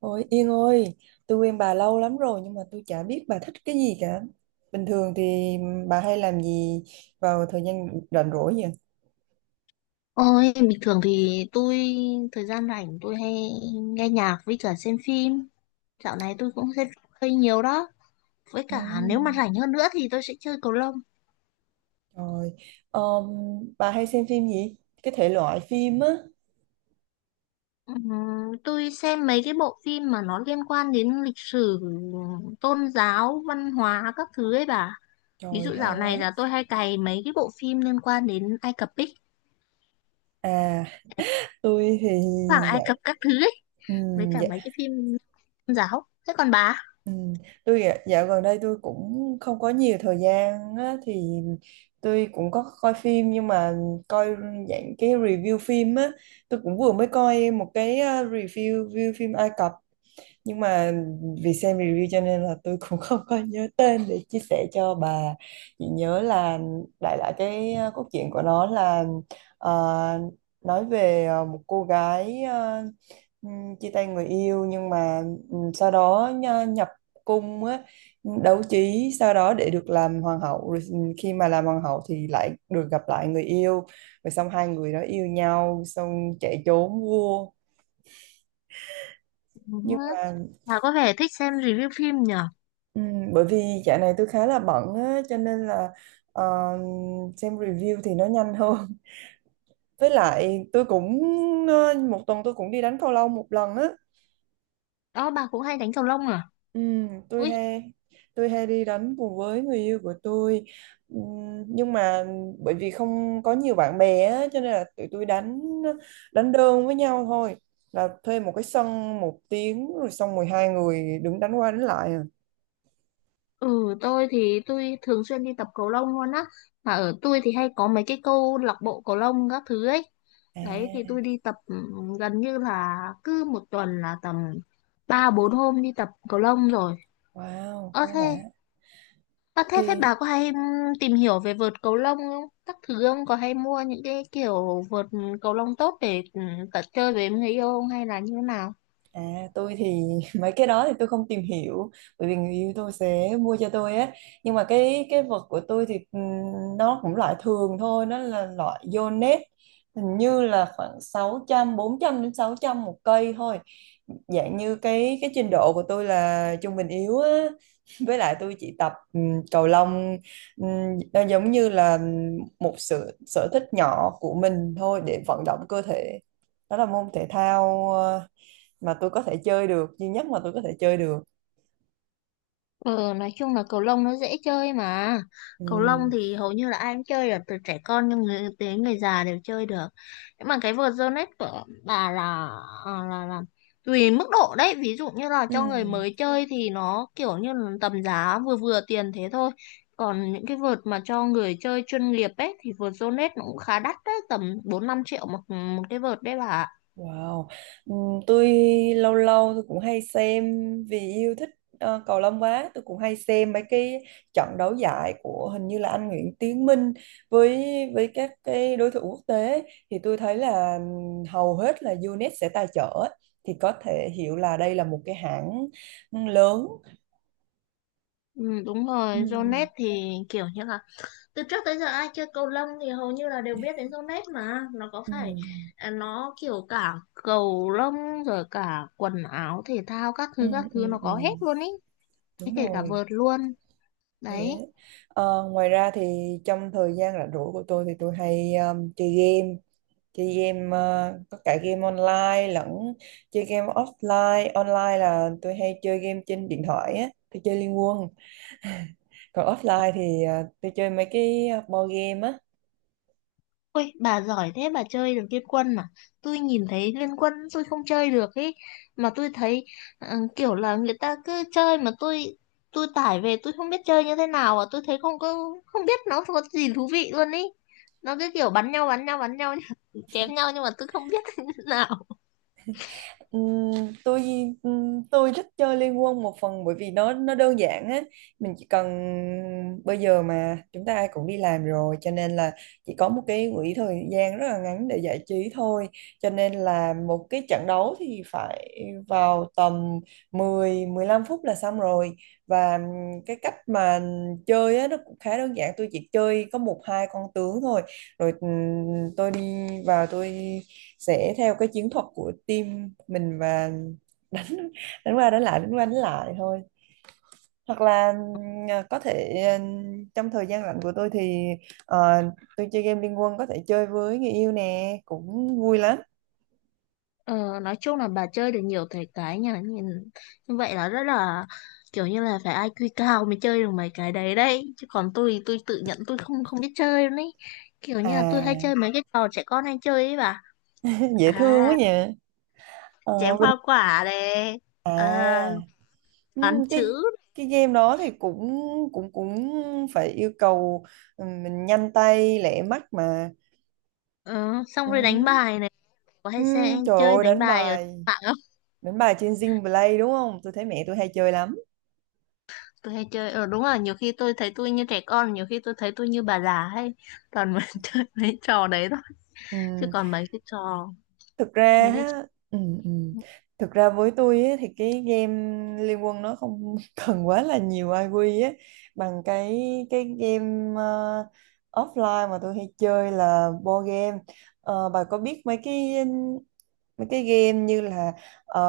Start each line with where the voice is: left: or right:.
right: Ôi Yên ơi, tôi quen bà lâu lắm rồi nhưng mà tôi chả biết bà thích cái gì cả. Bình thường thì bà hay làm gì vào thời gian rảnh rỗi vậy?
left: Ôi, bình thường thì thời gian rảnh tôi hay nghe nhạc với cả xem phim. Dạo này tôi cũng xem phim hơi nhiều đó. Với cả nếu mà
right: Ừ,
left: rảnh hơn nữa thì tôi sẽ chơi cầu lông.
right: trời. Ờm, bà hay xem phim gì? Cái thể loại phim á.
left: Ừm, tôi xem mấy cái bộ phim mà nó liên quan đến lịch sử, tôn giáo, văn hóa các thứ ấy bà. Ví dụ
right: Trời, hay
left: dạo
right: quá.
left: này là tôi hay cày mấy cái bộ phim liên quan đến Ai Cập ấy,
right: À, tôi thì
left: Hoàng Ai Cập các thứ ấy, với cả
right: dạ,
left: mấy cái phim tôn giáo. Thế còn bà?
right: tôi dạ dạo gần đây tôi cũng không có nhiều thời gian á, thì tôi cũng có coi phim nhưng mà coi dạng cái review phim á. Tôi cũng vừa mới coi một cái ờ, review review phim Ai Cập, nhưng mà vì xem review cho nên là tôi cũng không có nhớ tên để chia sẻ cho bà, chỉ nhớ là đại loại cái cốt truyện của nó là, ờ, nói về, một cô gái, chia tay người yêu, nhưng mà sau đó nhập cung á, đấu trí sau đó để được làm hoàng hậu, rồi khi mà làm hoàng hậu thì lại được gặp lại người yêu, rồi xong hai người đó yêu nhau xong chạy trốn vua
left: Ừm,
right: nhưng mà.
left: Bà có vẻ thích xem review phim nhở?
right: Ừ, bởi vì dạo này tôi khá là bận á, cho nên là ờ, xem review thì nó nhanh hơn. Với lại tôi cũng, một tuần tôi cũng đi đánh cầu lông một lần á.
left: Đó, bà cũng hay đánh cầu lông à?
right: Ừ, tôi
left: Ui,
right: hay tôi hay đi đánh cùng với người yêu của tôi. Ừ, nhưng mà bởi vì không có nhiều bạn bè á, cho nên là tụi tôi đánh đánh đơn với nhau thôi. Là thuê một cái sân một tiếng rồi xong 12 người đứng đánh qua đánh lại à.
left: ừ, tôi thì tôi thường xuyên đi tập cầu lông luôn á, mà ở tôi thì hay có mấy cái câu lạc bộ cầu lông các thứ ấy. Đấy thì
right: À,
left: tôi đi tập, gần như là cứ một tuần là tầm ba bốn hôm đi tập cầu lông rồi.
right: wow,
left: ơ
right: quá
left: thế
right: đã
left: ơ thế thế
right: thì.
left: bà có hay tìm hiểu về vợt cầu lông không các thứ, không có hay mua những cái kiểu vợt cầu lông tốt để tập chơi với người yêu không, hay là như thế nào?
right: À, tôi thì mấy cái đó thì tôi không tìm hiểu, bởi vì người yêu tôi sẽ mua cho tôi á, nhưng mà cái vật của tôi thì nó cũng loại thường thôi, nó là loại Yonex, hình như là khoảng sáu trăm, bốn trăm đến 600 một cây thôi, dạng như cái trình độ của tôi là trung bình yếu á. Với lại tôi chỉ tập cầu lông, nó giống như là một sự sở thích nhỏ của mình thôi, để vận động cơ thể. Đó là môn thể thao mà tôi có thể chơi được duy nhất mà tôi có thể chơi được.
left: Ừ, nói chung là cầu lông nó dễ chơi mà.
right: Ừ.
left: Cầu lông thì hầu như là ai cũng chơi được, từ trẻ con nhưng người, đến người già đều chơi được. Nhưng mà cái vợt Zonet của bà là, à, là là tùy mức độ đấy. Ví dụ như là
right: Ừ.
left: cho người mới chơi thì nó kiểu như là tầm giá vừa vừa tiền thế thôi. Còn những cái vợt mà cho người chơi chuyên nghiệp ấy thì vợt Zonet nó cũng khá đắt đấy, tầm bốn năm triệu một một cái vợt đấy bà ạ.
right: Wow, ừ. Tôi lâu lâu tôi cũng hay xem, vì yêu thích cầu lông quá, tôi cũng hay xem mấy cái trận đấu giải của hình như là anh Nguyễn Tiến Minh với, các cái đối thủ quốc tế, thì tôi thấy là hầu hết là UNET sẽ tài trợ ấy. Thì có thể hiểu là đây là một cái hãng lớn.
left: Ừ, đúng
right: Ừ.
left: rồi, Zonet thì kiểu như là từ trước tới giờ ai chơi cầu lông thì hầu như là đều biết đến Zonet, mà nó có
right: Ừ.
left: phải, à, nó kiểu cả cầu lông rồi cả quần áo thể thao
right: Ừ.
left: các
right: Ừ.
left: thứ nó
right: Ừ. Ừ,
left: có hết luôn ý, thế
right: đúng
left: kể cả
right: rồi.
left: vợt luôn
right: Thế.
left: đấy.
right: Ờ, ngoài ra thì trong thời gian rảnh rỗi của tôi thì tôi hay chơi game, có cả game online lẫn chơi game offline. Online là tôi hay chơi game trên điện thoại á, tôi chơi Liên Quân. Còn offline thì tôi chơi mấy cái board game á.
left: Ôi, bà giỏi thế bà chơi được Liên Quân à? Tôi nhìn thấy Liên Quân tôi không chơi được ấy. Mà tôi thấy kiểu là người ta cứ chơi mà tôi tải về tôi không biết chơi như thế nào à. Tôi thấy không có, không biết nó có gì thú vị luôn ấy. Nó cứ kiểu bắn nhau bắn nhau bắn nhau chém nhau nhưng mà tôi không biết thế nào.
right: Ừm, tôi tôi thích chơi Liên Quân một phần bởi vì nó đơn giản á. Mình chỉ cần, bây giờ mà chúng ta ai cũng đi làm rồi cho nên là chỉ có một cái quỹ thời gian rất là ngắn để giải trí thôi, cho nên là một cái trận đấu thì phải vào tầm 10 15 phút là xong rồi. Và ừ, cái cách mà chơi á nó cũng khá đơn giản, tôi chỉ chơi có một hai con tướng thôi, rồi tôi đi vào, tôi sẽ theo cái chiến thuật của team mình và đánh, đánh qua đánh lại đánh qua đánh lại thôi. Hoặc là có thể trong thời gian rảnh của tôi thì ờ, tôi chơi game Liên Quân, có thể chơi với người yêu nè, cũng vui lắm.
left: Ờ, nói chung là bà chơi được nhiều thể cái nha, nhìn như vậy là rất là kiểu như là phải IQ cao mới chơi được mấy cái đấy đấy, chứ còn tôi tự nhận tôi không không biết chơi luôn ấy, kiểu như là tôi hay
right: À,
left: chơi mấy cái trò trẻ con hay chơi ấy bà.
right: dễ
left: À,
right: thương quá nhỉ. Ờ,
left: chém
right: bên
left: hoa quả này, à,
right: à
left: toán chữ,
right: cái game đó thì cũng cũng cũng phải yêu cầu mình nhanh tay lẹ mắt mà.
left: ờ, xong rồi đánh
right: Ừm.
left: bài này, có hay sẽ
right: Trời
left: chơi
right: ơi,
left: đánh
right: đánh
left: bài ở trên
right: bài.
left: mạng không?
right: Đúng bài trên Zing Play đúng không? Tôi thấy mẹ tôi hay chơi lắm.
left: Tôi hay chơi, đúng là nhiều khi tôi thấy tôi như trẻ con, nhiều khi tôi thấy tôi như bà già hay toàn mà chơi mấy trò đấy thôi, chứ
right: Ừm,
left: còn mấy cái trò,
right: thực ra
left: mấy cái...
right: ha, ừm, ừm. Thực ra với tôi á, thì cái game Liên Quân nó không cần quá là nhiều IQ á, bằng cái cái game ờ, offline mà tôi hay chơi là board game. Ờ, bà có biết mấy cái game như là ờ,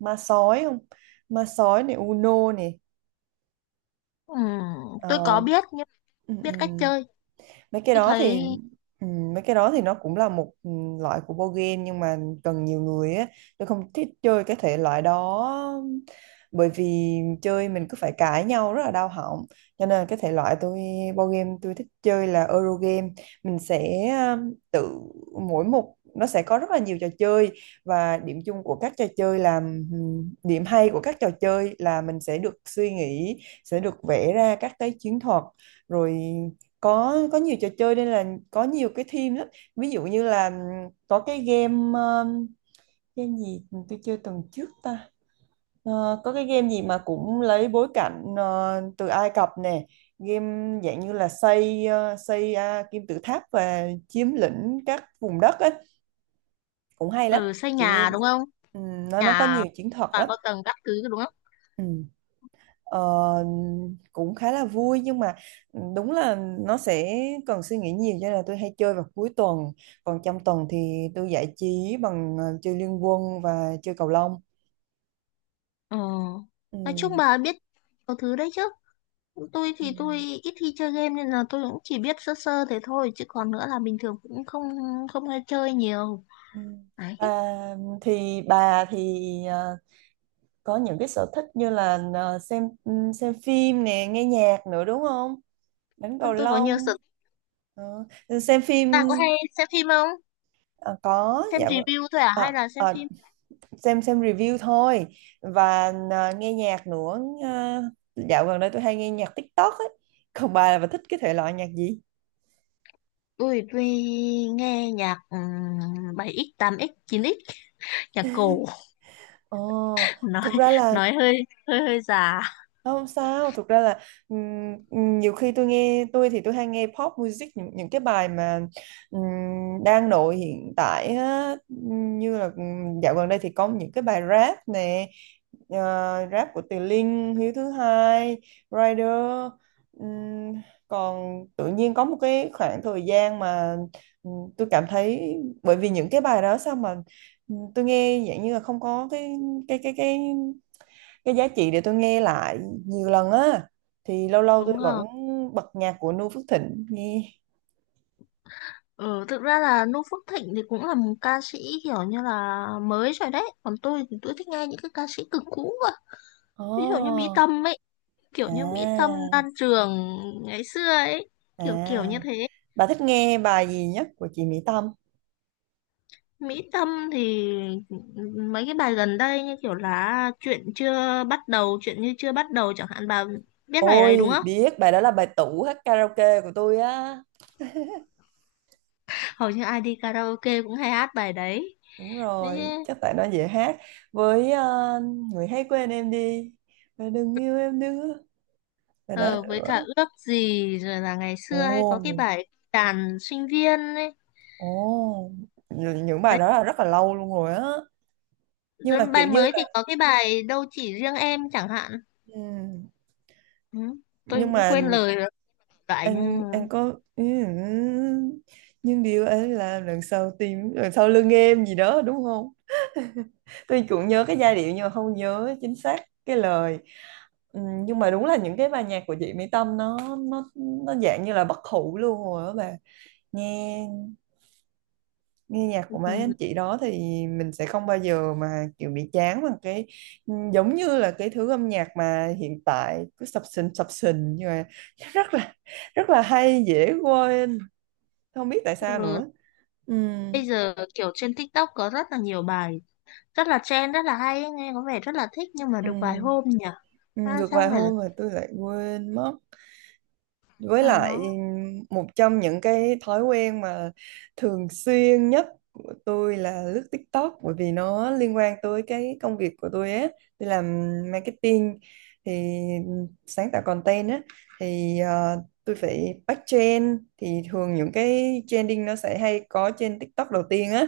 right: ma sói không? Ma sói này, Uno này.
left: Ừ, tôi có
right: Ờ,
left: biết nhưng
right: ừ, ừ,
left: biết cách chơi.
right: mấy cái
left: Tôi
right: đó thì,
left: thấy,
right: ừ, mấy cái đó thì nó cũng là một, ừ, loại của board game nhưng mà cần nhiều người á. Tôi không thích chơi cái thể loại đó, bởi vì chơi mình cứ phải cãi nhau rất là đau họng. Cho nên cái thể loại tôi, board game tôi thích chơi là Eurogame. Mình sẽ tự, mỗi một nó sẽ có rất là nhiều trò chơi, và điểm chung của các trò chơi là, điểm hay của các trò chơi là mình sẽ được suy nghĩ, sẽ được vẽ ra các cái chiến thuật. Rồi có nhiều trò chơi nên là có nhiều cái theme lắm. Ví dụ như là có cái game, game gì tôi chơi tuần trước ta? Ờ, có cái game gì mà cũng lấy bối cảnh từ Ai Cập nè, game dạng như là xây ờ, xây à, kim tự tháp và chiếm lĩnh các vùng đất ấy, cũng hay lắm.
left: ừ, xây
right: Kiểu như
left: nhà đúng không?
right: nó có
left: Nhà
right: nhiều chiến thuật
left: và
right: lắm.
left: có tầng các thứ đúng không?
right: Ừ. Ờ, cũng khá là vui nhưng mà, ừ, đúng là nó sẽ cần suy nghĩ nhiều, cho nên là tôi hay chơi vào cuối tuần. Còn trong tuần thì tôi giải trí bằng chơi liên quân và chơi cầu lông.
left: Ừ.
right: Ừ.
left: Nói chung bà biết nhiều thứ đấy chứ. Tôi
right: Ừ.
left: thì tôi ít khi chơi game nên là tôi cũng chỉ biết sơ sơ thế thôi, chứ còn nữa là bình thường cũng không không hay chơi nhiều.
right: Ừ.
left: Đấy.
right: À, thì bà thì ờ, có những cái sở thích như là xem phim nè, nghe nhạc nữa đúng không, đánh cầu
left: Nên tôi có nhiều sở
right: lông.
left: thích.
right: Ờ, xem phim.
left: Bà có hay xem phim không?
right: Ờ, có,
left: Xem
right: dạ v-,
left: review thôi à
right: ờ,
left: hay là xem
right: ờ,
left: phim?
right: xem review thôi. Và à, nghe nhạc nữa. À, dạo gần đây tôi hay nghe nhạc TikTok ấy. Còn bà là bà thích cái thể loại nhạc gì?
left: Tôi nghe nhạc 7x, 8x, 9x, nhạc cổ.
right: Ồ,
left: nói
right: thực ra là.
left: nói hơi hơi hơi già
right: Không sao, thực ra là ừm, nhiều khi tôi hay nghe pop music, những cái bài mà ừm, đang nổi hiện tại á. Như là dạo gần đây thì có những cái bài rap nè, ờ, rap của Từ Linh, Hiếu thứ hai, Rider. Ừm, còn tự nhiên có một cái khoảng thời gian mà tôi cảm thấy, bởi vì những cái bài đó sao mà tôi nghe dạng như là không có cái cái cái cái giá trị để tôi nghe lại nhiều lần á. Thì lâu lâu tôi
left: đúng không?
right: vẫn bật nhạc của Noo Phước Thịnh nghe.
left: Ừ, thực ra là Nu Phước Thịnh thì cũng là một ca sĩ kiểu như là mới rồi đấy, còn tôi thì tôi thích nghe những cái ca sĩ cực cũ cơ, ví dụ như Mỹ
right: Ồ.
left: Tâm ấy, kiểu
right: À.
left: như Mỹ Tâm, Lan Trường ngày xưa ấy, kiểu kiểu như
right: À,
left: thế.
right: bà thích nghe bài gì nhất của chị Mỹ Tâm?
left: Mỹ Tâm thì mấy cái bài gần đây như kiểu là chuyện như chưa bắt đầu chẳng hạn, bà biết bài đấy đúng
right: Ôi,
left: không?
right: biết bài đó là bài tủ hát karaoke của tôi á.
left: Hầu như ai đi karaoke cũng hay hát bài đấy.
right: Đúng
left: Đấy,
right: rồi, chắc tại nó dễ hát. Với người hãy quên em đi và đừng yêu em nữa, bài đó
left: Ờ, với
right: nữa.
left: cả ước gì, rồi là ngày
right: Ồ.
left: xưa hay có cái bài đàn sinh viên ấy.
right: Ồ, những bài đó là rất là lâu luôn rồi á, nhưng
left: Rồi
right: mà kiểu
left: bài
right: như
left: mới
right: là,
left: thì có cái bài đâu chỉ riêng em chẳng hạn.
right: ừ,
left: Ừ, tôi
right: nhưng
left: cũng
right: mà
left: quên lời rồi lại nhưng.
right: anh có, ừ, ừ, nhưng điều anh làm đằng sau tim, đằng sau lưng em gì đó đúng không. Tôi cũng nhớ cái giai điệu nhưng mà không nhớ chính xác cái lời. Ừ, nhưng mà đúng là những cái bài nhạc của chị Mỹ Tâm nó dạng như là bất hủ luôn rồi đó bà. Nghe Nghe nhạc của mấy anh chị đó thì mình sẽ không bao giờ mà kiểu bị chán, bằng cái, ừ, giống như là cái thứ âm nhạc mà hiện tại cứ sập sình nhưng mà rất là, rất là hay dễ quên, không biết tại sao
left: ừ,
right: nữa. Ừ,
left: Bây giờ kiểu trên TikTok có rất là nhiều bài rất là trend rất là hay ấy, nghe có vẻ rất là thích nhưng mà
right: ừ,
left: được vài hôm nhỉ.
right: ừ,
left: À,
right: được vài
left: xong rồi là,
right: hôm mà tôi lại quên mất. Với
left: à
right: lại
left: nó.
right: một trong những cái thói quen mà thường xuyên nhất của tôi là lướt TikTok, bởi vì nó liên quan tới cái công việc của tôi á. Tôi làm marketing, thì sáng tạo content á, thì tôi phải bắt trend, thì thường những cái trending nó sẽ hay có trên TikTok đầu tiên á.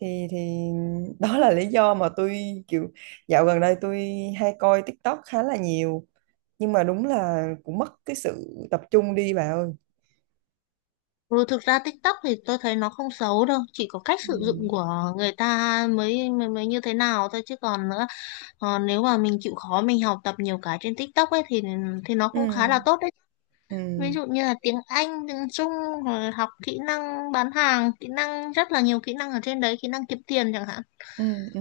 right: Thì đó là lý do mà tôi kiểu dạo gần đây tôi hay coi TikTok khá là nhiều, nhưng mà đúng là cũng mất cái sự tập trung đi bà ơi.
left: Ừ, thực ra TikTok thì tôi thấy nó không xấu đâu, chỉ có cách sử dụng
right: Ừ,
left: của người ta mới mới, mới như thế nào thôi, chứ còn nữa. Còn nếu mà mình chịu khó mình học tập nhiều cái trên TikTok ấy thì nó
right: ừ,
left: cũng khá là tốt đấy. Ví
right: ừ,
left: dụ như là tiếng Anh, tiếng Trung, rồi học kỹ năng bán hàng, kỹ năng, rất là nhiều kỹ năng ở trên đấy, kỹ năng kiếm tiền chẳng hạn.
right: ừ, ừ,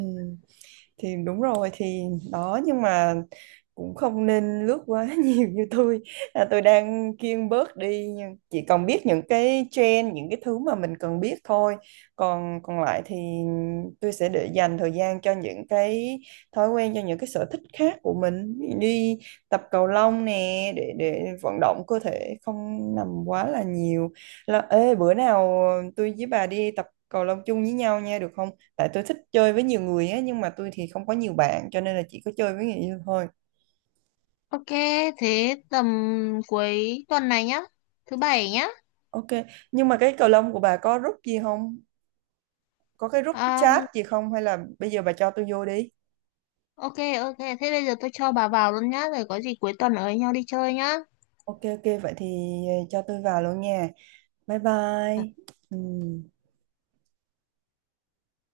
right: thì đúng rồi, thì đó, nhưng mà cũng không nên lướt quá nhiều như tôi. À, tôi đang kiêng bớt đi, nhưng chỉ còn biết những cái trend, những cái thứ mà mình cần biết thôi. Còn còn lại thì tôi sẽ để dành thời gian cho những cái thói quen, cho những cái sở thích khác của mình. Đi tập cầu lông nè, để vận động cơ thể, không nằm quá là nhiều. Là, ê, bữa nào tôi với bà đi tập cầu lông chung với nhau nha, được không? Tại tôi thích chơi với nhiều người á, nhưng mà tôi thì không có nhiều bạn, cho nên là chỉ có chơi với người yêu thôi.
left: Ok, thế tầm cuối tuần này nhá, thứ bảy nhá.
right: OK, nhưng mà cái cầu lông của bà có group gì không, có cái group chat
left: Um,
right: gì không, hay là bây giờ bà cho tôi vô đi.
left: ok, ok, thế bây giờ tôi cho bà vào luôn nhá, rồi có gì cuối tuần ở với nhau đi chơi nhá.
right: OK, OK, vậy thì cho tôi vào luôn nha. Bye bye. Ừ.